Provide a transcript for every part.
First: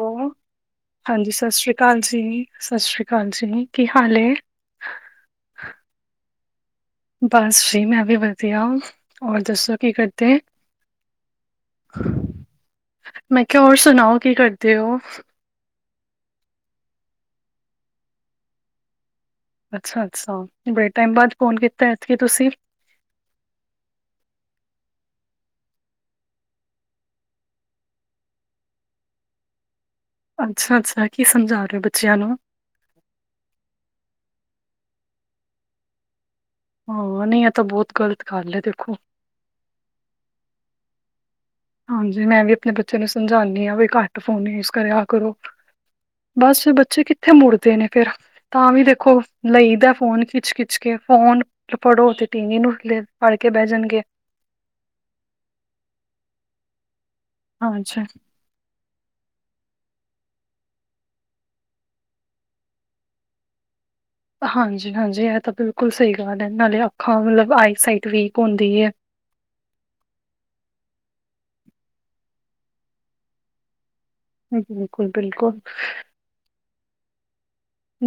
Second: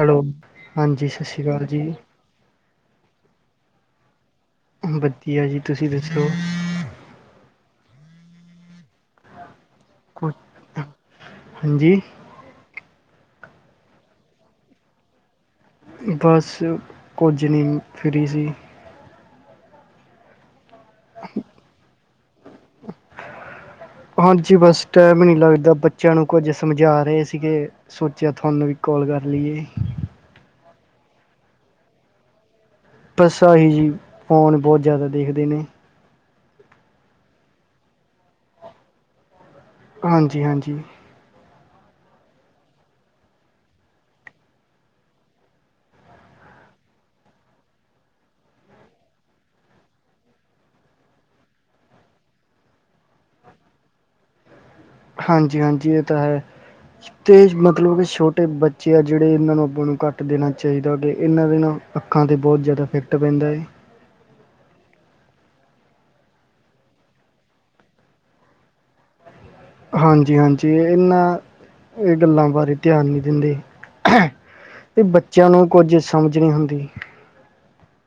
Hello, ਹਾਂਜੀ ਸਤਿ ਸ਼੍ਰੀ ਅਕਾਲ ਜੀ, ਸਤਿ ਸ਼੍ਰੀ ਅਕਾਲ ਜੀ, ਕੀ ਹਾਲ ਹੈ? ਵਧੀਆ ਜੀ, ਤੁਸੀਂ ਦੱਸੋ? ਬਸ ਜੀ ਮੈਂ ਵੀ ਵਧੀਆ ਹੋਰ ਦੱਸੋ। ਕੀ ਕੁ ਕਰਤੇ? ਹਾਂਜੀ ਮੈਂ ਕਿਹਾ ਹੋਰ ਸੁਣਾਓ ਕੀ ਕਰਦੇ ਹੋ। ਬਸ ਕੁਝ ਨਹੀਂ ਫਰੀ ਸੀ। ਅੱਛਾ- ਅੱਛਾ ਬੜੇ ਟਾਈਮ ਬਾਅਦ ਫੋਨ ਕੀਤਾ ਇੱਥ ਤੁਸੀਂ। [unintelligible] ਹਾਂਜੀ ਬਸ ਟਾਈਮ ਹੀ ਨਹੀਂ ਲੱਗਦਾ ਬੱਚਿਆਂ ਨੂੰ ਕੁੱਝ ਸਮਝਾ ਰਹੇ ਸੀਗੇ। ਸੋਚਿਆ ਤੁਹਾਨੂੰ ਵੀ ਕੋਲ ਕਰ ਲਈਏ। ਅੱਛ-ਅੱਛਾ ਕੀ ਸਮਝਾ ਰਹੇ ਹੋ ਬੱਚਿਆਂ ਨੂੰ। ਬਸ ਆ ਹੀ ਜੀ, ਫੋਨ ਬਹੁਤ ਜਾਦਾ ਦੇਖਦੇ ਨੇ। ਹਾਂ, ਨਹੀਂ ਇਹ ਤਾਂ ਬਹੁਤ ਗ਼ਲਤ ਗੱਲ ਹੈ ਦੇਖੋ। ਹਾਂਜੀ-ਹਾਂਜੀ ਹਾਂਜੀ, ਮੈਂ ਵੀ ਆਪਣੇ ਬੱਚੇ ਨੂੰ ਸਮਝਾਨੀ ਹਾਂ ਵੀ ਘੱਟ ਫੋਨ ਯੂਸ ਕਰਿਆ ਕਰੋ। ਬਸ ਬੱਚੇ ਕਿੱਥੇ ਮੁੜਦੇ ਨੇ ਫੇਰ। ਤਾਂ ਵੀ ਦੇਖੋ ਲਈਦਾ ਫੋਨ ਖਿੱਚ-ਖਿੱਚ ਕੇ ਫੋਨ। ਫੜੋ ਤੇ ਟੀ ਵੀ ਨੂੰ ਲੈ ਫੜ ਕੇ ਬਹਿ ਜਾਣਗੇ। ਹਾਂਜੀ-ਹਾਂਜੀ, ਇਹ ਤਾਂ ਹੈ ਤੇ ਮਤਲਬ ਹਾਂਜੀ। ਕਿ ਛੋ ਤੇ ਬੱਚੇ ਆ ਜਿਹੜੇ ਇਹਨਾਂ ਨੂੰ ਆਪਾਂ ਨੂੰ ਘੱਟ ਦੇਣਾ ਚਾਹੀਦਾ ਕਿ ਇਹਨਾਂ ਦੇ ਨਾ ਅੱਖਾਂ ਤੇ ਬਹੁਤ ਜ਼ਿਆਦਾ ਇਫੈਕਟ ਪੈਂਦਾ ਏ। ਹਾਂਜੀ-ਹਾਂਜੀ, ਇਹ ਤਾਂ ਬਿਲਕੁਲ ਸਹੀ ਗੱਲ ਹੈ ਨਾਲੇ ਅੱਖਾਂ ਮਤਲਬ ਆਈ ਸਾਈਟ ਵੀਕ ਹੁੰਦੀ ਹੈ। ਹਾਂਜੀ-ਹਾਂਜੀ, ਇਹਨਾਂ ਇਹ ਗੱਲਾਂ ਬਾਰੇ ਧਿਆਨ ਨੀ ਦਿੰਦੇ। ਤੇ ਬਿਲਕੁਲ, ਬੱਚਿਆਂ ਬਿਲਕੁਲ, ਨੂੰ ਕੁੱਝ ਸਮਝ ਨੀ ਹੁੰਦੀ।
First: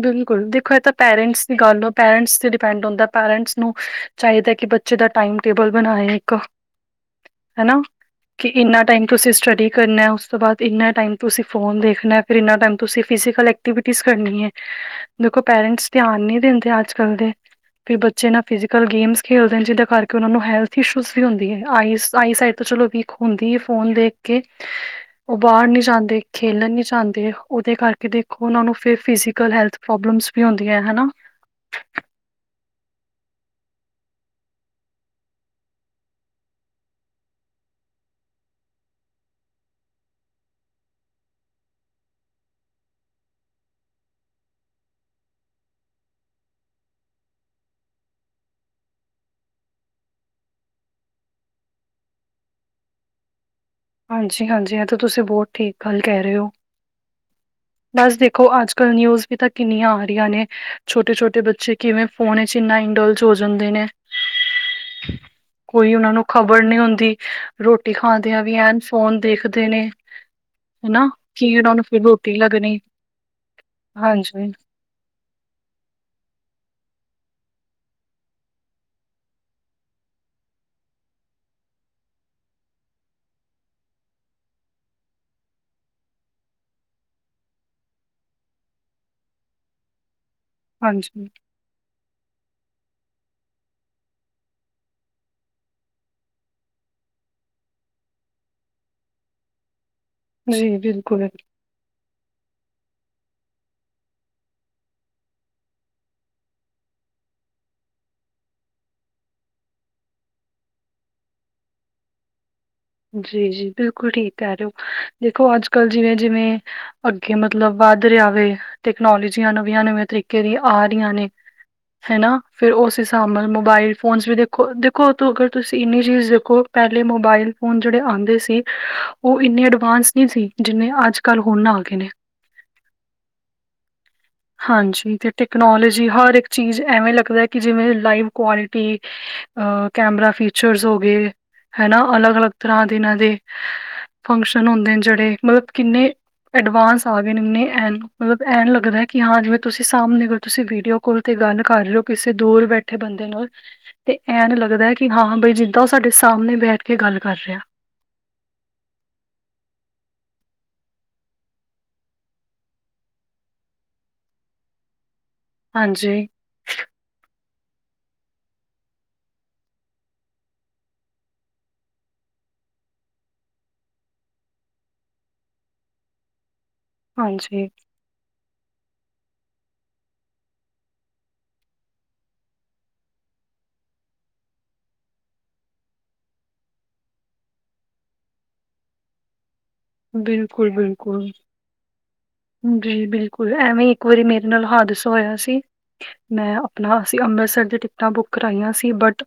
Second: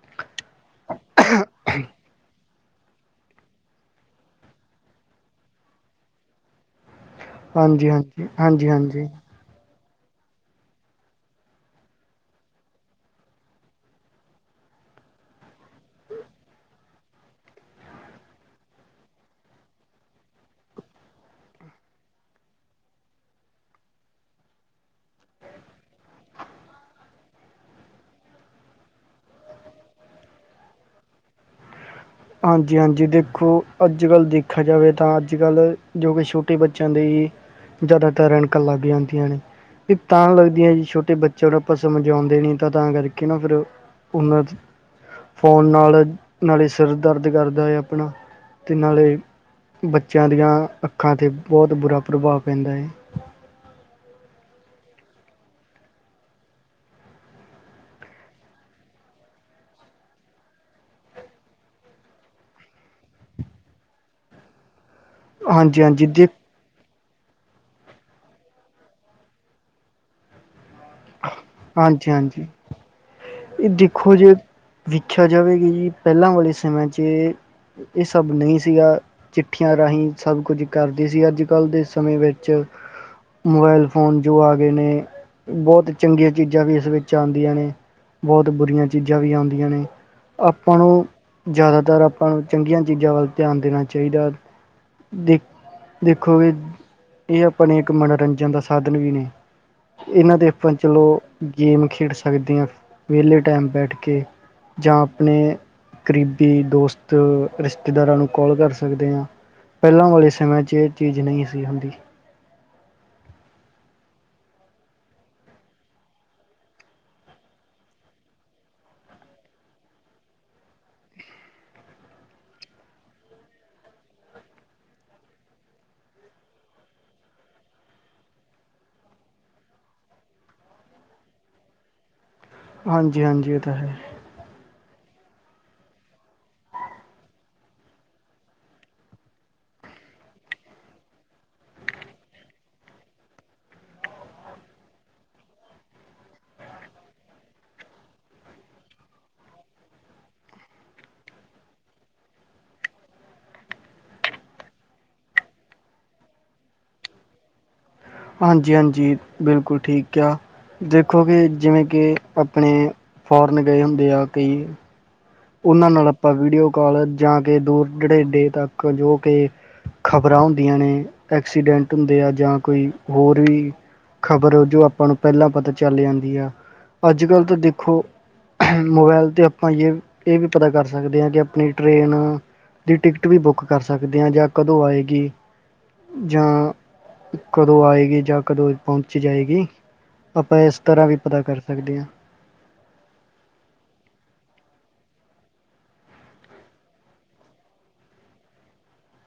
ਬਿਲਕੁਲ ਦੇਖੋ ਇਹ ਤਾਂ ਪੈਰੈਂਟਸ ਦੀ ਗੱਲ ਹੋ, ਪੈਰੈਂਟਸ ਤੇ ਡਿਪੈਂਡ ਹੁੰਦਾ, ਪੈਰੈਂਟਸ ਨੂੰ ਚਾਹੀਦਾ ਕਿ ਬੱਚੇ ਦਾ ਟਾਈਮ ਟੇਬਲ ਬਣਾਏ ਇੱਕ। ਹਨਾ ਹਾਂਜੀ-ਹਾਂਜੀ, ਕਿ ਇੰਨਾ ਹਾਂਜੀ-ਹਾਂਜੀ। ਟਾਈਮ ਤੁਸੀ ਸਟੱਡੀ ਕਰਨਾ ਉਸ ਤੋਂ ਬਾਅਦ ਇੰਨਾ ਟਾਈਮ ਤੁਸੀਂ ਫੋਨ ਦੇਖਨੇ, ਫਿਰ ਇੰਨਾ ਟਾਈਮ ਤੁਸੀਂ ਫਿਜੀਕਲ ਐਕਟੀਵਿਟੀਜ਼ ਕਰਨੀ ਹੈ। ਦੇਖੋ ਪੇਰੈਂਟਸ ਧਿਆਨ ਨਹੀਂ ਦਿੰਦੇ ਅੱਜ ਕੱਲ ਦੇ। ਵੀ ਬੱਚੇ ਨਾ ਫਿਜ਼ੀਕਲ ਗੇਮਸ ਖੇਡਦੇ ਨੇ ਜਿਹਦੇ ਕਰਕੇ ਉਹਨਾਂ ਨੂੰ ਹੈਲਥ ਇਸ਼ੂਜ਼ ਵੀ ਹੁੰਦੀ ਹੈ ਆਈਸ ਆਈ ਸਾਇਡ ਤੇ ਚਲੋ ਵੀ ਹੁੰਦੀ ਹੈ ਫੋਨ ਦੇਖ ਕੇ। ਉਹ ਬਾਹਰ ਨੀ ਜਾਂਦੇ, ਖੇਲਣ ਨੀ ਜਾਂਦੇ, ਉਹਦੇ ਕਰਕੇ ਦੇਖੋ ਉਹਨਾਂ ਨੂੰ ਫਿਰ ਫਿ ਕਲ ਹੈਲਥ ਪ੍ਰੋਬਲਮਸ ਵੀ ਹੁੰਦੀਆਂ ਹਨਾ। ਹਾਂਜੀ-ਹਾਂਜੀ, ਦੇਖੋ ਅੱਜ ਕੱਲ ਦੇਖਿਆ ਜਾਵੇ ਤਾਂ ਅੱਜ ਕੱਲ ਜੋ ਕਿ ਛੋਟੇ ਬੱਚਿਆਂ ਦੇ ਜ਼ਿਆਦਾਤਰ ਐਨਕਾਂ ਲੱਗ ਜਾਂਦੀਆਂ ਨੇ। ਤਾਂ ਲੱਗਦੀਆਂ ਜੀ, ਛੋਟੇ ਬੱਚਿਆਂ ਨੂੰ ਆਪਾਂ ਸਮਝਾਉਂਦੇ ਨ ਤਾਂ ਕਰਕੇ ਨਾ ਫਿਰ ਉਹਨਾਂ ਫੋਨ ਨਾਲ ਨਾਲੇ ਸਿਰ ਦਰਦ ਕਰਦਾ ਹੈ ਅਪਣਾ ਤੇ ਨਾਲੇ ਬੱਚਿਆਂ ਦੀਆਂ ਅੱਖਾਂ ਤੇ ਬਹੁਤ ਬੁਰਾ ਪ੍ਰਭਾਵ ਪੈਂਦਾ ਏ। ਹਾਂਜੀ-ਹਾਂਜੀ ਇਹ ਤਾਂ ਤੁਸੀਂ ਬਹੁਤ ਠੀਕ ਗੱਲ ਕਹਿ ਰਹੇ ਹੋ। ਬਸ ਦੇਖੋ ਅੱਜ ਕੱਲ ਨਿਊਸ ਵੀ ਤਾਂ ਕਿੰਨੀਆਂ ਆ ਰਹੀਆਂ ਨੇ ਛੋਟੇ-ਛੋਟੇ ਬੱਚੇ ਕਿਵੇਂ ਫੋਨ ਚ ਇੰਨਾ ਇੰਡੋਲਸ ਹੋ ਜਾਂਦੇ ਨੇ। [unintelligible] ਕੋਈ ਉਹਨਾਂ ਨੂੰ ਦੇ ਖ਼ਬਰ ਨਹੀਂ ਹੁੰਦੀ ਰੋਟੀ ਖਾਦਿਆਂ ਵੀ ਐ। ਫੋਨ ਦੇਖਦੇ ਨੇ ਹਨਾ ਕੀ ਉਹਨਾਂ ਨੂੰ ਫਿਰ ਰੋਟੀ ਹਾਂਜੀ-ਹਾਂਜੀ ਲੱਗਣੀ। ਇਹ ਦੇਖੋ ਜੇ ਹਾਂਜੀ ਵੇਖਿਆ ਜਾਵੇਗਾ ਕਿ ਜੀ ਪਹਿਲਾਂ ਵਾਲੇ ਸਮਿਆਂ 'ਚ। ਇਹ ਸਭ ਨਹੀਂ ਸੀਗਾ। ਚਿੱਠੀਆਂ ਰਾਹੀਂ ਸਭ ਕੁਝ ਕਰਦੀ ਸੀ ਅੱਜ ਕੱਲ ਦੇ ਸਮੇਂ ਵਿੱਚ ਮੋਬਾਇਲ ਫੋਨ ਜੋ ਆ ਗਏ ਨੇ ਬਹੁਤ ਚੰਗੀਆਂ ਚੀਜ਼ਾਂ ਵੀ ਇਸ ਵਿੱਚ ਆਦੀਆਂ ਨੇ। ਬਹੁਤ ਬੁਰੀਆਂ ਚੀਜ਼ਾਂ ਵੀ ਆਦੀਆਂ ਨੇ ਆਪਾਂ ਨੂੰ ਹਾਂਜੀ ਜ਼ਿਆਦਾਤਰ ਪਾਂ ਨੂੰ ਚੰਗੀਆਂ ਚੀਜ਼ਾਂ ਵੱਲ ਧਿਆਨ ਦੇਣਾ ਚਾਹੀਦਾ ਦੇਖ ਦੇਖੋਗੇ ਇਹ ਅਪਣੇ ਇੱਕ ਮਨੋਰੰਜਨ ਦਾ ਸਾਧਨ ਵੀ ਨੇ, ਇਹਨਾਂ ਦੇ ਆਪਾਂ ਜੀ ਚਲੋ ਬਿਲਕੁਲ ਗੇਮ ਖੇਡ ਸਕਦੇ ਹਾਂ ਵਿਹਲੇ ਟਾਈਮ ਬੈਠ ਕੇ ਜਾਂ ਆਪਨੇ ਕਰੀਬੀ ਦੋਸਤ ਰਿਸ਼ਤੇਦਾਰਾਂ ਨੂੰ ਕੋਲ ਕਰ ਸਕਦੇ ਹਾਂ। ਪਹਿਲਾਂ ਵਾਲੇ ਸਮੇਂ ਚ ਇਹ ਚੀਜ਼ ਨਹੀਂ ਸੀ ਹੁੰਦੀ। ਜੀ-ਜੀ ਬਿਲਕੁਲ ਠੀਕ ਕਹਿ ਰਹੇ ਹੋ ਦੇਖੋ ਅੱਜ ਕੱਲ ਜਿਵੇਂ-ਜਿਵੇਂ ਅੱਗੇ ਮਤਲਬ ਵੱਧ ਰਿਹਾ ਵ ਤੈਕਨੋਲੋਜੀਆਂ ਨਵੀਆਂ-ਨਵੀਆਂ ਤਰੀਕੇ ਦੀ ਆ ਰਹੀਆਂ ਨੇ। ਹੈ ਨਾ ਫਿਰ ਉਸ ਹਿਸਾਬ ਨਾਲ ਮੋਬਾਇਲ ਫੋਨਸ ਵੀ ਦੇਖੋ, ਦੇਖੋ ਤੋਂ ਅਗਰ ਤੁਸੀਂ ਇੰਨੀ ਚੀਜ਼ ਦੇਖੋ ਪਹਿਲੇ ਮੋਬਾਈਲ। ਹੁਣ ਜਿਹੜੇ ਆਉਂਦੇ ਸੀ ਉਹ ਇੰਨੇ ਅਡਵਾਂਸ ਨਹੀਂ ਸੀ ਜਿੰਨੇ ਅੱਜ ਕੱਲ ਹੁਣ ਨਾ ਆ ਗਏ ਨੇ। ਹਾਂਜੀ, ਹਾਂਜੀ ਉਹ ਤਾਂ ਹੈ। ਹਾਂਜੀ ਅਤੇ ਟੈਕਨੋਲੋਜੀ ਹਰ ਇੱਕ ਚੀਜ਼ ਐਵੇਂ ਲੱਗਦਾ ਕਿ ਜਿਵੇਂ ਲਾਈਵ ਕੁਆਲਿਟੀ। ਅ ਕੈਮਰਾ ਫੀਚਰਸ ਹੋ ਗਏ ਹੈ ਨਾ ਅਲੱਗ ਅਲੱਗ। ਤਰ੍ਹਾਂ ਦਿਨਾਂ ਦੇ ਫੰਕਸ਼ਨ ਹੁੰਦੇ ਨੇ ਜਿਹੜੇ ਮਤਲਬ ਕਿੰਨੇ। ਐਡਵਾਂਸ ਆ ਗਏ ਨੇ ਇੰਨੇ ਐਨ ਮਤਲਬ ਐਨ ਲੱਗਦਾ ਹੈ ਕਿ ਹਾਂ ਜਿਵੇਂ ਤੁਸੀਂ ਸਾਹਮਣੇ ਅਗਰ ਤੁਸੀਂ ਵੀਡੀਓ। ਫੋਨ ਤੇ ਗੱਲ ਕਰ ਰਹੇ ਹੋ ਕਿਸੇ ਦੂਰ ਬੈਠੇ ਬੰਦੇ ਨਾਲ। ਤੇ ਐਨ ਲੱਗਦਾ ਕਿ ਹਾਂ ਬਈ, ਜਿੱਦਾਂ ਉਹ ਸਾਡੇ ਸਾਹਮਣੇ ਬੈਠ ਕੇ ਗੱਲ ਕਰ ਰਿਹਾ। ਹਾਂਜੀ ਹਾਂਜੀ ਬਿਲਕੁਲ ਠੀਕ ਕਿਹਾ। ਦੇਖੋ ਕਿ ਜਿਵੇਂ ਕਿ ਆਪਣੇ ਫੋਰਨ ਗਏ ਹੁੰਦੇ ਆ ਕਈ। ਉਹਨਾਂ ਨਾਲ ਹਾਂਜੀ। ਆਪਾਂ ਵੀਡੀਓ ਕਾਲ ਜਾਂ ਕੇ ਦੂਰ ਦੁਰੇਡੇ ਤੱਕ ਜੋ ਕਿ। ਖ਼ਬਰਾਂ ਹੁੰਦੀਆਂ ਨੇ ਐਕਸੀਡੈਂਟ ਹੁੰਦੇ ਆ ਜਾਂ ਕੋਈ ਹੋਰ ਵੀ। ਖ਼ਬਰਾਂ ਜੋ ਆਪਾਂ ਨੂੰ ਪਹਿਲਾਂ ਪਤਾ ਚੱਲ ਜਾਂਦੀਆ। ਅੱਜ ਕੱਲ੍ਹ ਤਾਂ ਹਾਂਜੀ ਦੇਖੋ ਮੋਬਾਇਲ 'ਤੇ ਆਪਾਂ ਜ। ਇਹ ਵੀ ਪਤਾ ਕਰ ਸਕਦੇ ਹਾਂ ਕਿ ਆਪਣੀ ਟਰੇਨ। ਦੀ ਟਿਕਟ ਵੀ ਬੁੱਕ ਕਰ ਸਕਦੇ ਹਾਂ ਜਾਂ ਕਦੋਂ ਆਏਗੀ। ਜਾਂ ਕਦੋਂ ਆਏਗੀ ਜਾਂ ਕਦੋਂ ਪਹੁੰਚ ਜਾਏਗੀ। ਆਪਾਂ ਇਸ ਤਰ੍ਹਾਂ ਵੀ ਬਿਲਕੁਲ-ਬਿਲਕੁਲ ਪਤਾ ਕਰ ਸਕਦੇ ਹਾਂ। ਜੀ ਬਿਲਕੁਲ ਐਵੇਂ ਇ ਇੱਕ ਵਾਰੀ ਮੇਰੇ ਨਾਲ ਹਾਦਸਾ ਹੋਇਆ ਸੀ। ਮੈਂ ਆਪਣਾ ਅਸੀਂ ਅੰਮ੍ਰਿਤਸਰ ਦੀ ਟਿਕਟਾਂ ਬੁੱਕ ਕਰਾਈਆਂ ਸੀ ਬਟ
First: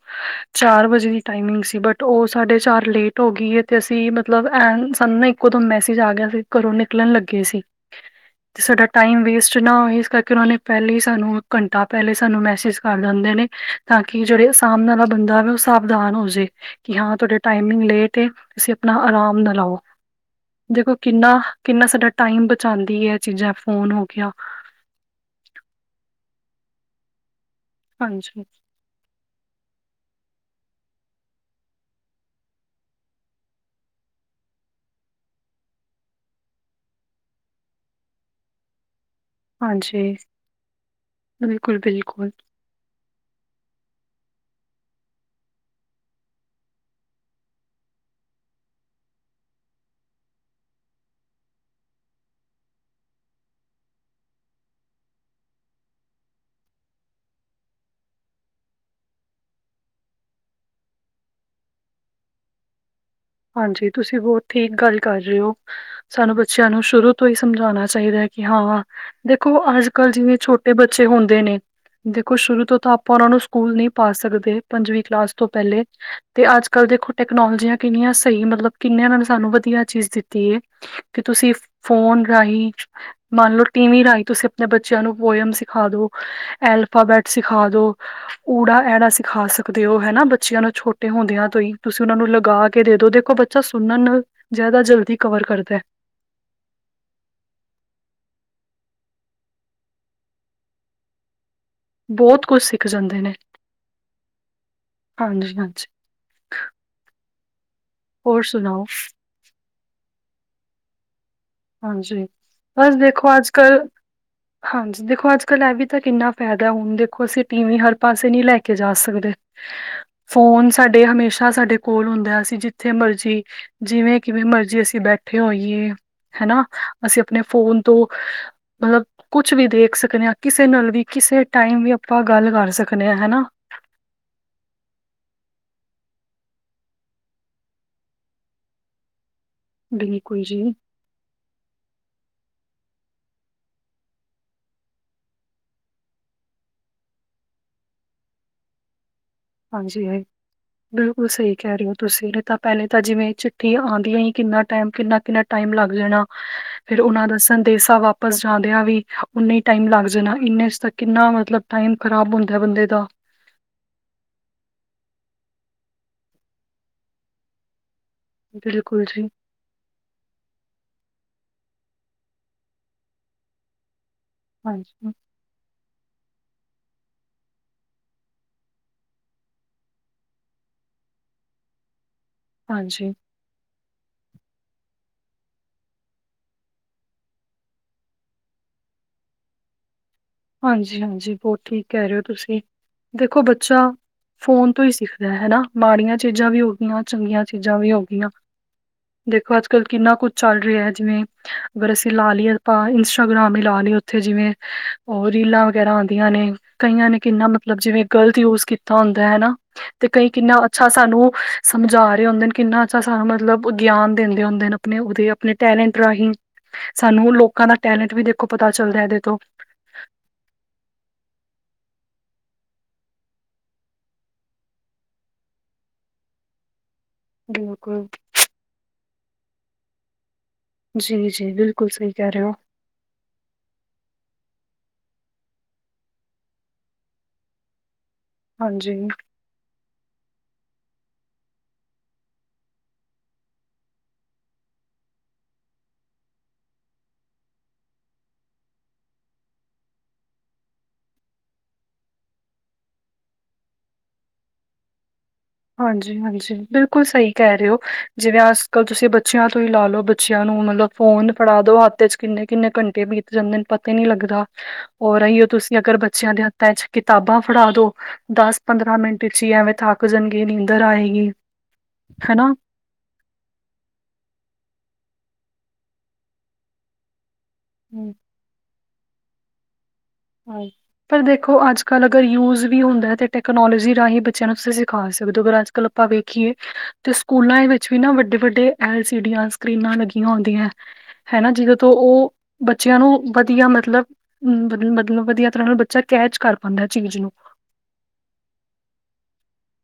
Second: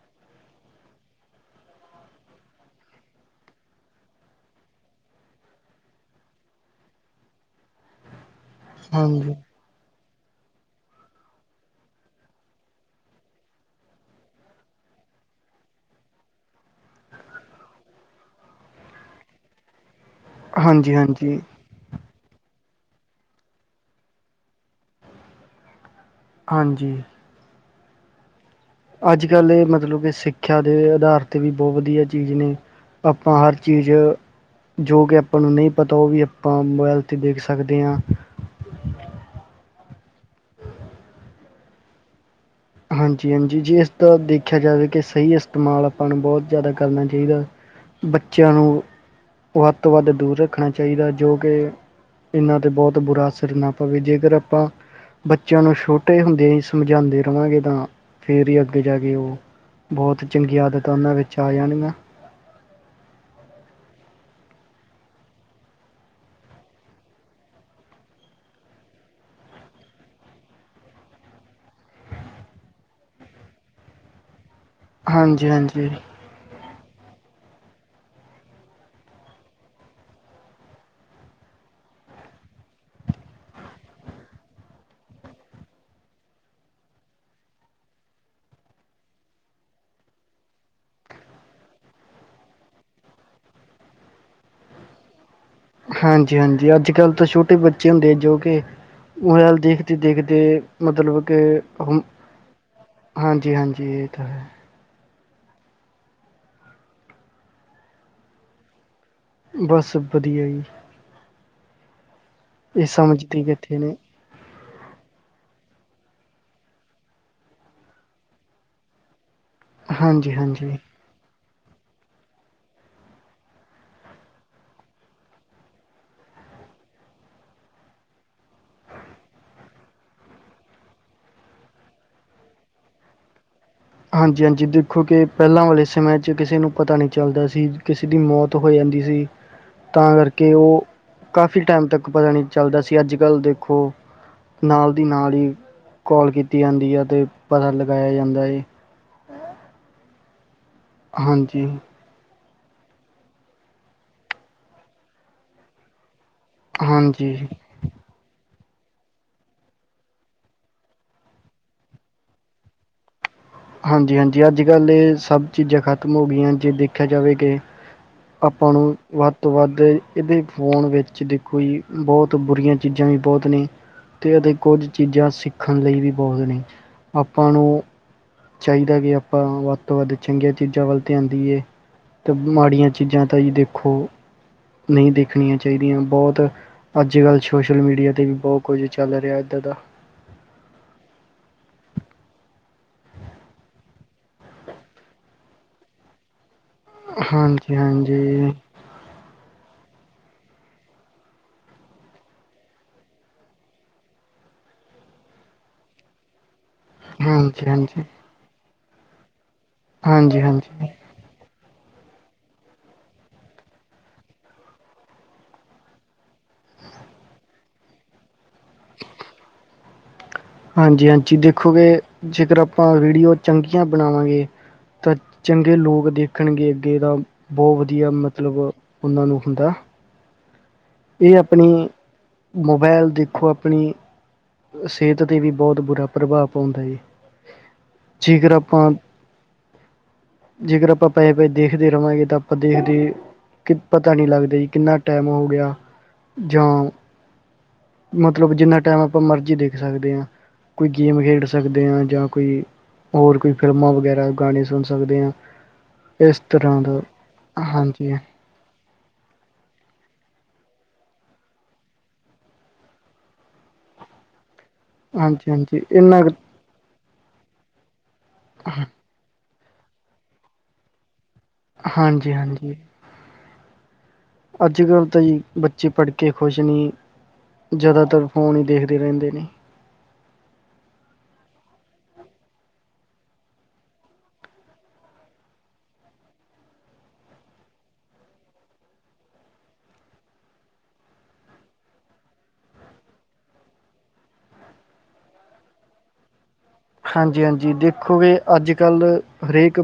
ਚਾਰ ਵਜੇ ਦੀ ਟਾਈਮਿੰਗ ਸੀ ਬਟ। ਉਹ ਸਾਡੇ ਚਾਰ ਲੇਟ ਹੋ ਗਈ ਹੈ ਤੇ ਅਸੀਂ ਮਤਲਬ ਐ ਸਾਨੂੰ ਨਾ ਇੱਕੋ ਦਮ ਮੈਸੇਜ ਆ ਗਿਆ ਸੀ। ਘਰੋਂ ਨਿਕਲਣ ਲੱਗੇ ਸੀ ਤੇ ਸਾਡਾ ਟਾਈਮ ਹਾਂਜੀ ਵੇਸਟ। ਨਾ ਹੋਏ ਇਸ ਕਰਕੇ ਉਹ ਨੇ ਪਹਿਲੇ ਹੀ ਸਾਨੂੰ ਘੰਟਾ ਪਹਿਲੇ ਸਾਨੂੰ ਮੈਸੇਜ ਕਰ ਦਿੰਦੇ ਨੇ। ਤਾਂ ਕਿ ਜਿਹੜੇ ਸਾਮਣੇ ਵਾਲਾ ਬੰਦਾ ਉਹ ਸਾਵਧਾਨ ਹੋ ਜਾਏ। ਜਾਂ ਤੁਹਾਡਾ ਟਾਈਮਿੰਗ ਲੇਟ ਏ ਤੁਸੀਂ ਆਪਣਾ ਆਰਾਮ ਨਾਲ ਆਓ। ਦੇਖੋ ਹਾਂਜੀ ਕਿੰਨਾ ਹਾਂਜੀ ਕਿੰਨਾ ਸਾਡਾ ਟਾਈਮ ਬਚਾਉਂਦੀ ਹੈ ਇਹ ਚੀਜ਼ਾਂ ਫੋਨ ਹੋ ਗਿਆ। ਹਾਂਜੀ। ਹਾਂਜੀ। ਅੱਜ ਕੱਲ੍ਹ ਇਹ ਮਤਲਬ ਕਿ ਸਿੱਖਿਆ ਦੇ ਆਧਾਰ ਤੇ ਵੀ ਬਹੁਤ ਵਧੀਆ ਚੀਜ਼ ਨੇ। ਆਪਾਂ ਹਰ ਚੀਜ਼। ਜੋ ਕਿ ਆਪਾਂ ਨੂੰ ਨਹੀਂ ਪਤਾ ਉਹ ਵੀ ਆਪਾਂ ਮੋਬਾਇਲ ਤੇ ਦੇਖ ਸਕਦੇ ਹਾਂ। ਹਾਂਜੀ। ਬਿਲਕੁਲ ਬਿਲਕੁਲ। ਹਾਂਜੀ ਹਾਂਜੀ ਜੇ ਇਸਦਾ ਦੇਖਿਆ ਜਾਵੇ ਕਿ ਸਹੀ ਇਸਤੇਮਾਲ ਆਪਾਂ ਨੂੰ ਬਹੁਤ ਜ਼ਿਆਦਾ ਕਰਨਾ ਚਾਹੀਦਾ। ਬੱਚਿਆਂ ਨੂੰ, ਵੱਧ ਤੋਂ ਵੱਧ ਦੂਰ ਰੱਖਣਾ ਚਾਹੀਦਾ ਜੋ, ਕਿ ਇਹਨਾਂ ਤੇ ਬਹੁਤ ਬੁਰਾ ਅਸਰ ਨਾ ਪਵੇ। ਜੇਕਰ ਆਪਾਂ ਬੱਚਿਆਂ ਨੂੰ ਛੋਟੇ ਹੁੰਦੇ ਹੀ ਸਮਝਾਂਦੇ ਚਵਾਂਗੇ ਤਾਂ ਫਿਰ ਹੀ, ਅੱਗੇ ਜਾਕੇ ਉਹ, ਬਹੁਤ ਚੰਗੀਆ ਆਦਤਾ ਉਹਨਾਂ ਵਿੱਚ ਆ ਜਾਣਗੀਆਂ। ਹਾਂਜੀ ਤੁਸੀਂ ਬਹੁਤ ਠੀਕ ਗੱਲ ਕਰ ਰਹੇ ਹੋ। ਸਾਨੂੰ ਬੱਚਿਆਂ ਨੂੰ ਸ਼ੁਰੂ ਤੋਂ ਹੀ ਸਮਝਾਉਣਾ ਚਾਹੀਦਾ ਹੈ ਕਿ ਹਾਂ। ਦੇਖੋ ਅੱਜ ਕੱਲ੍ਹ ਜਿਵੇਂ ਛੋਟੇ ਬੱਚੇ ਹੁੰਦੇ ਨੇ। ਦੇਖੋ ਸ਼ੁਰੂ ਤੋਂ ਤਾਂ ਆਪਾਂ ਉਹਨਾਂ ਨੂੰ ਸਕੂਲ ਨਹੀਂ ਪਾ ਸਕਦੇ। ਪੰਜਵੀਂ ਕਲਾਸ ਤੋਂ ਹਾਂਜੀ ਪਹਿਲੇ ਹਾਂਜੀ ਤੇ ਅੱਜ ਕੱਲ ਦੇਖੋ ਟੈਕਨੋਲੋਜੀਆਂ। ਕਿੰਨੀਆਂ ਸਹੀ ਮਤਲਬ ਕਿੰਨੇ ਉਹਨਾਂ ਨੇ ਸਾਨੂੰ ਵਧੀਆ ਚੀਜ਼ ਦਿੱਤੀ ਏ। ਕਿ ਤੁਸੀਂ ਫੋਨ ਰਾਹੀਂ। ਮੰਨ ਲਓ, ਟੀ ਵੀ ਰਾਹੀਂ ਤੁਸੀਂ ਆਪਣੇ ਬੱਚਿਆਂ ਨੂੰ ਪੋਇਮ ਸਿਖਾ ਦੋ ਅਲਫਾਬੈਟ ਸਿਖਾ ਦੋ। ੳੜਾ ਐੜਾ ਸਿਖਾ ਸਕਦੇ ਹੋ ਹੈਨਾ ਬੱਚਿਆਂ ਨੂੰ ਛੋਟੇ ਹੁੰਦਿਆਂ ਤੋਂ ਹੀ ਤੁਸੀਂ ਉਹ ਨੂੰ ਲਗਾ। ਕੇ ਦੇ ਦੋ ਦੇਖੋ ਬੱਚਾ ਸੁਣਨ ਨਾਲ ਜ਼ਿਆਦਾ ਜਲਦੀ ਕਵਰ ਕਰਦਾ। ਹਾਂਜੀ-ਹਾਂਜੀ, ਅੱਜ ਕੱਲ ਤਾਂ ਛੋਟੇ ਬੱਚੇ ਹੁੰਦੇ ਆ ਜੋ, ਕਿ ਮੋਬਾਇਲ ਦੇਖਦੇ-ਦੇਖਦੇ, ਮਤਲਬ ਕਿ ਹੂੰ, ਬਹੁਤ ਕੁਝ ਸਿੱਖ ਜਾਂਦੇ ਹਾਂਜੀ-ਹਾਂਜੀ ਇਹ ਤਾ ਹੈ। ਹਾਂਜੀ-ਹਾਂਜੀ। ਹੋਰ ਸੁਣਾਓ? ਬਸ, ਵਧੀਆ ਜੀ। ਹਾਂਜੀ, ਇਹ ਬਸ ਦੇਖੋ ਸਮਝਦੇ ਕਿੱਥੇ ਅੱਜ-ਕਲ ਨੇ ਹਾਂਜੀ ਦੇਖੋ ਅੱਜ-ਕੱਲ ਇਹ ਵੀ ਤਾਂ ਕਿੰਨਾ ਫਾਇਦਾ, ਹੁਣ ਦੇਖੋ ਅਸੀਂ ਟੀਵੀ ਹਰ ਪਾਸੇ ਨਹੀਂ ਲੈਕੇ ਜਾ ਸਕਦੇ। ਹਾਂਜੀ ਫੋਨ ਹਾਂਜੀ ਸਾਡੇ, ਹਮੇਸ਼ਾ ਸਾਡੇ ਕੋਲ ਹੁੰਦਾ। ਅਸੀਂ ਜਿੱਥੇ ਮਰਜੀ ਜਿਵੇਂ, ਕਿਵੇਂ ਮਰਜ਼ੀ ਅਸੀਂ ਬੈਠੇ ਹੋਈਏ ਹਨਾ, ਅਸੀਂ ਆਪਣੇ ਫੋਨ ਤੋ ਮਤਲਬ, ਕੁਛ ਵੀ ਦੇਖ ਸਕਨੇ ਹਾਂ, ਕਿਸੇ ਨਾਲ ਵੀ ਕਿਸੇ ਟਾਈਮ ਵੀ ਆਪਾਂ ਗੱਲ ਕਰ ਸਕਦੇ ਹਾਂ, ਹਨਾ। ਹਾਂਜੀ-ਹਾਂਜੀ ਦੇਖੋ ਕਿ, ਪਹਿਲਾਂ ਵਾਲੇ ਸਮੇਂ'ਚ ਕਿਸੇ ਨੂੰ ਪਤਾ ਨਹੀਂ ਚੱਲਦਾ ਸੀ, ਕਿਸੇ ਦੀ ਮੌਤ ਹੋ ਜਾਂਦੀ ਸੀ। ਤਾਂ ਬਿਲਕੁਲ ਕਰਕੇ, ਜੀ ਉਹ ਕਾਫੀ ਟਾਈਮ ਤੱਕ ਪਤਾ ਨਹੀਂ ਚੱਲਦਾ ਸੀ, ਅੱਜ-ਕੱਲ ਦੇਖੋ ਨਾਲ ਦੀ ਨਾਲ ਹੀ, ਕੌਲ ਕੀਤੀ ਜਾਂਦੀ ਹੈ ਅਤੇ, ਪਤਾ ਲਗਾਇਆ ਜਾਂਦਾ ਏ। ਹਮ [inaudible] ਹਾਂਜੀ। ਬਿਲਕੁਲ ਸਹੀ ਕਹਿ ਰਹੇ ਹੋ। ਤੁਸੀਵੇਰੇ ਤਾਂ ਪਹਿਲੇ ਤਾਂ ਜਿਵੇਂ ਚਿੱਠੀਆਂ ਆਉਂਦੀਆਂ ਹੀ, ਕਿੰਨਾ ਟਾਈਮ, ਕਿੰਨਾ-ਕਿੰਨਾ ਟਾਈਮ ਲੱਗ ਜਾਣਾ। ਫਿਰ ਉਹਨਾਂ ਦਾ, ਹਾਂਜੀ ਸੰ ਦੇਸਾ ਵਾਪਸ ਜਾਂਦਿਆਂ ਵੀ, ਉਓਨੇ ਹੀ ਟਾਈਮ ਲੱਗ ਜਾਣਾ ਇੰਨੇ'ਚ ਤਾਂ, ਕਿੰਨਾ ਮਤਲਬ ਟਾਈਮ ਖਰਾਬ ਹੁੰਦਾ ਬੰਦੇ ਦਾ। ਹਾਂਜੀ-ਹਾਂਜੀ, ਅੱਜ-ਕੱਲ ਇਹ ਸਭ ਚੀਜ਼ਾਂ ਖਤਮ ਹੋ ਗਈਆਂ, ਜੇ ਦੇਖਿਆ ਜਾਵੇ ਕਿ ਆਪਾਂ ਨੂੰ ਬਿਲਕੁਲ ਜੀ ਵੱਧ ਤੋਂ ਵੱਧ, ਇਹਦੇ ਫੋਨ ਵਿੱਚ ਦੇਖੋ ਜੀ, ਬਹੁਤ ਬੁਰੀਆਂ ਚੀਜ਼ਾਂ ਵੀ ਬਹੁਤ ਨੇ। ਅਤੇ ਦੇਖੋ, ਕੁਝ ਹਾਂਜੀ ਚੀਜ਼ਾਂ ਸਿੱਖਣ ਲਈ ਵੀ ਬਹੁਤ ਨੇ। ਆਪਾ ਨੂੰ ਚਾਹੀਦਾ ਕਿ ਆਪਾਂ, ਵੱਧ ਤੋਂ ਵੱਧ ਚੰਗੀਆਂ ਚੀਜ਼ਾਂ ਵੱਲ ਧਿਆਨ ਦਈਏ। ਅਤੇ ਮਾੜੀਆਂ ਹਾਂਜੀ ਚੀਜ਼ਾਂ ਤਾਂ ਜੀ ਦੇਖੋ, ਨਹੀਂ ਦੇਖਣੀਆਂ ਚਾਹੀਦੀਆਂ। ਬਹੁਤ ਅੱਜ-ਕੱਲ ਸੋਸ਼ਲ ਮੀਡੀਆ ਤੇ ਵੀ, ਬਹੁਤ ਕੁਝ ਚੱਲ ਰਿਹਾ ਇੱਦਾਂ ਦਾ। ਹਾਂਜੀ-ਹਾਂਜੀ ਬਹੁਤ ਠੀਕ ਕਹਿ ਰਹੇ ਹੋ ਤੁਸੀ, ਦੇਖੋ ਬੱਚਾ ਫੋਨ ਤੋਂ ਹੀ ਸਿੱਖਦਾ ਹੈਨਾ, ਮਾੜੀਆਂ ਚੀਜ਼ਾਂ ਵੀ ਹੋ ਗਈਆਂ, ਚੰਗੀਆਂ ਹਾਂਜੀ ਚੀਜ਼ਾਂ ਵੀ ਹੋ ਹਾਂਜੀ ਗਈਆਂ। ਦੇਖੋ, ਅੱਜ-ਕੱਲ ਕਿੰਨਾ ਕੁੱਝ ਚੱਲ ਰਿਹਾ ਹੈ, ਜਿਵੇਂ ਅਗਰ ਅਸੀਂ ਲਾ ਲਈਏ, ਆਪਾਂ ਇੰਸਟਾਗ੍ਰਾਮ ਹੀ ਲਾ ਲੀਏ ਉੱਥੇ ਜਿਵੇਂ ਉਹ ਰੀਲਾਂ ਵਗੈਰਾ ਆਉਂਦੀਆਂ ਨੇ, ਕਈਆਂ ਨੇ ਕਿੰਨਾ ਹਾਂਜੀ ਮਤਲਬ ਜਿਵੇਂ ਹਾਂਜੀ ਗ਼ਲਤ ਯੂਜ ਕੀਤਾ ਹੁੰਦਾ ਹੈਨਾ। ਤੇ ਕਈ, ਹਾਂਜੀ ਕਿੰਨਾ ਹਾਂਜੀ ਅੱਛਾ ਸਾਨੂੰ ਸਮਝਾ ਰਹੇ ਹੁੰਦੇਨ, ਕਿੰਨਾ ਸਾਨੂੰ ਮਤਲਬ ਗਿਆਨ ਦਿੰਦੇ ਹੁੰਦੇ, ਆਪਣੇ, ਉਹਦੇ ਆਪਣੇ ਟੈਲੈਂਟ ਰਾਹੀਂ। ਸਾਨੂੰ ਲੋਕਾਂ ਦਾ ਟੈਲੈਂਟ ਵੀ ਦੇਖੋ ਪਤਾ ਚੱਲਦਾ ਇਹਦੇ ਤੋਂ ਹਾਂਜੀ ਹਾਂਜੀ ਦੇਖੋਗੇ ਜੇਕਰ ਆਪਾਂ ਵੀਡੀਓ ਚੰਗੀਆਂ ਬਣਾਵਾਂਗੇ ਤਾਂ ਚੰਗੇ ਲੋਕ ਦੇਖਣਗੇ ਅੱਗੇ ਤਾਂ ਬਹੁਤ ਬਿਲਕੁਲ ਵਧੀਆ ਮਤਲਬ ਉਹਨਾਂ ਨੂੰ ਹੁੰਦਾ ਜੀ-ਜੀ ਬਿਲਕੁਲ ਸਹੀ ਕਹਿ ਰਹੇ ਹੋ। ਮਬੈਲ ਦੇਖੋ ਆਪਣੀ ਸਿਹਤ ਤੇ ਵੀ ਬਹੁਤ ਬੁਰਾ ਪ੍ਰਭਾਵ ਪਾਉਂਦਾ ਏ, ਜੇਕਰ ਆਪਾਂ ਹਾਂਜੀ, ਜੇਕਰ ਆਪਾਂ ਪਏ-ਪਏ ਦੇਖਦੇ ਰਹਾਂਗੇ, ਤਾਂ ਆਪਾਂ ਦੇਖਦੇ ਕਿ ਪਤਾ ਨਹੀਂ ਲੱਗਦਾ ਜੀ, ਕਿੰਨਾ ਟਾਈਮ ਹੋ ਗਿਆ, ਜਾਂ ਮਤਲਬ, ਜਿੰਨਾ ਟਾਈਮ ਆਪਾਂ ਮਰਜ਼ੀ ਦੇਖ ਸਕਦੇ ਹਾਂ। ਕੋਈ ਗੇਮ ਖੇਡ ਸਕਦੇ ਹਾਂ, ਜਾਂ ਕੋਈ ਹੋਰ ਕੋਈ, ਫਿਲਮਾਂ ਵਗੈਰਾ ਗਾਣੇ ਸੁਣ ਸਕਦੇ ਹਾਂ। ਇਸ ਹਾਂਜੀ-ਹਾਂਜੀ, ਤਰ੍ਹਾਂ ਦਾ ਬਿਲਕੁਲ ਸਹੀ ਕਹਿ ਰਹੇ ਹੋ, ਹਾਂਜੀ ਜਿਵੇਂ ਕੱਲ ਤੁਸੀਂ ਬੱਚਿਆਂ ਤੋਂ ਹੀ ਲਾ ਲਓ, ਬੱਚਿਆਂ ਨੂੰ ਮਤਲਬ ਫੋਨ ਫੜਾ ਦੋ ਹੱਥ'ਚ, ਕਿੰਨੇ-ਕਿੰਨੇ ਘੰਟੇ ਬੀਤ ਜਾਂਦੇ ਨੇ ਪਤਾ ਹੀ ਨੀ ਲੱਗਦਾ ਔਰ ਇਹੀਓ ਹਾਂਜੀ ਤੁਸੀਂ ਹਾਂਜੀ ਅਗਰ ਇਹਨਾ ਕੁ ਬੱਚਿਆਂ ਦੇ ਚ ਕਿਤਾਬਾਂ ਫੜਾ ਦੋ ਦਸ ਪੰਦਰਾਂ ਮਿੰਟ ਵਿੱਚ ਹੀ ਐਵੇਂ ਥਾਕਜਨ ਗੇ ਨੀ ਇਧਰ ਆਏਗੀ ਹਾਂਜੀ ਹਨਾ? ਹਾਂਜੀ ਅੱਜ ਕੱਲ੍ਹ ਤਾਂ ਜੀ ਬੱਚੇ ਪੜ੍ਹ ਕੇ ਖੁਸ਼ ਨਹੀਂ ਜ਼ਿਆਦਾਤਰ ਫੋਨ ਹੀ ਦੇਖਦੇ ਰਹਿੰਦੇ ਨੇ ਹ ਪਰ ਦੇਖੋ ਅੱਜ ਕੱਲ੍ਹ ਅਗਰ ਯੂਜ਼ ਵੀ ਹੁੰਦਾ ਹੈ ਤਾਂ ਟੈਕਨੋਲੋਜੀ ਰਾਹੀਂ ਬੱਚਿਆਂ ਨੂੰ ਤੁਸੀਂ ਸਿਖਾ ਸਕਦੇ ਹੋ ਅਗਰ ਅੱਜ ਲ ਆਪਾਂ ਵੇਖੀਏ ਤੇ ਸਕੂਲਾਂ ਵਿੱਚ ਵੀ ਨਾ ਵੱਡੇ ਵੱਡੇ ਐਲ ਸੀ ਡੀਆਂ ਸਕਰੀਨਾਂ ਲੱਗੀਆਂ ਹੁੰਦੀਆਂ ਹਨਾ ਜਿਦਦੇ ਤੋਂ ਉਹ ਬੱਚਿਆਂ ਨੂੰ ਵਧੀਆ ਮਤਲਬ ਅ ਮਤ ਵਧੀਆ ਤਰ੍ਹਾਂ ਨਾਲ ਬੱਚਾ ਕੈਚ ਕਰ ਪਾਉਂਦਾ ਚੀਜ਼ ਨੂੰ ਹਾਂਜੀ ਹਾਂਜੀ ਦੇਖੋਗੇ ਅੱਜ ਕੱਲ੍ਹ ਹਰੇਕ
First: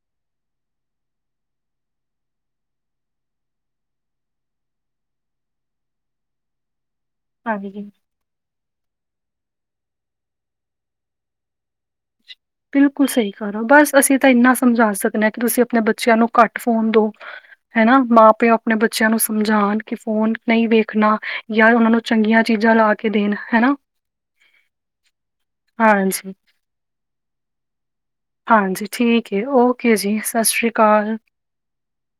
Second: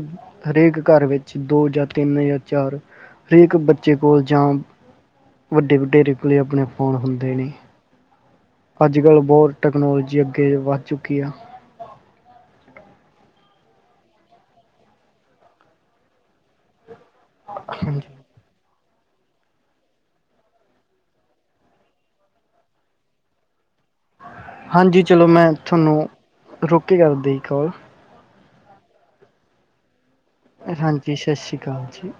ਹਰੇਕ ਘਰ ਵਿੱਚ ਦੋ ਜਾਂ ਤਿੰਨ ਜਾਂ ਚਾਰ ਹਰੇਕ ਬੱਚੇ ਕੋਲ ਜਾਂ ਵੱਡੇ ਵਡੇਰੇ ਕੋਲੇ ਆਪਣੇ ਫੋਨ ਹੁੰਦੇ ਨੇ ਹਾਂਜੀ ਜੀ ਅੱਜ ਕੱਲ੍ਹ ਬਹੁਤ ਟੈਕਨੋਲੋਜੀ ਅੱਗੇ ਵੱਧ ਚੁੱਕੀ ਆ ਬਿਲਕੁਲ ਸਹੀ ਕਰੋ ਬਸ ਅਸੀਂ ਤਾਂ ਇੰਨਾ ਸਮਝਾ ਸਕਦੇ ਹਾਂ ਕਿ ਤੁਸੀਂ ਆਪਣੇ ਬੱਚਿਆਂ ਨੂੰ ਘੱਟ ਫੋਨ ਦੋ ਹਨਾ ਹਾਂਜੀ ਮਾਂ ਪਿਓ ਆਪਣੇ ਬੱਚਿਆਂ ਨੂੰ ਸਮਝਾਉਣ ਕਿ ਫੋਨ ਨਹੀਂ ਵੇਖਣਾ ਯ ਉਹਨਾਂ ਨੂੰ ਚੰਗੀਆਂ ਚੀਜ਼ਾਂ ਲਾ ਕੇ ਦੇਣ ਹਨਾ ਹਾਂਜੀ ਚਲੋ ਮੈਂ ਤੁਹਾਨੂੰ ਹਾਂਜੀ ਰੁਕ ਕੇ ਕਰਦੀਈ ਕੋਾਲ ਹਾਂਜੀ ਠੀਕ ਓਕੇ ਜੀ ਸਤਿ ਸ਼੍ਰੀ ਅਕਾਲ। ਹਾਂਜੀ ਸਤਿ ਸ੍ਰੀ ਅਕਾਲ ਜੀ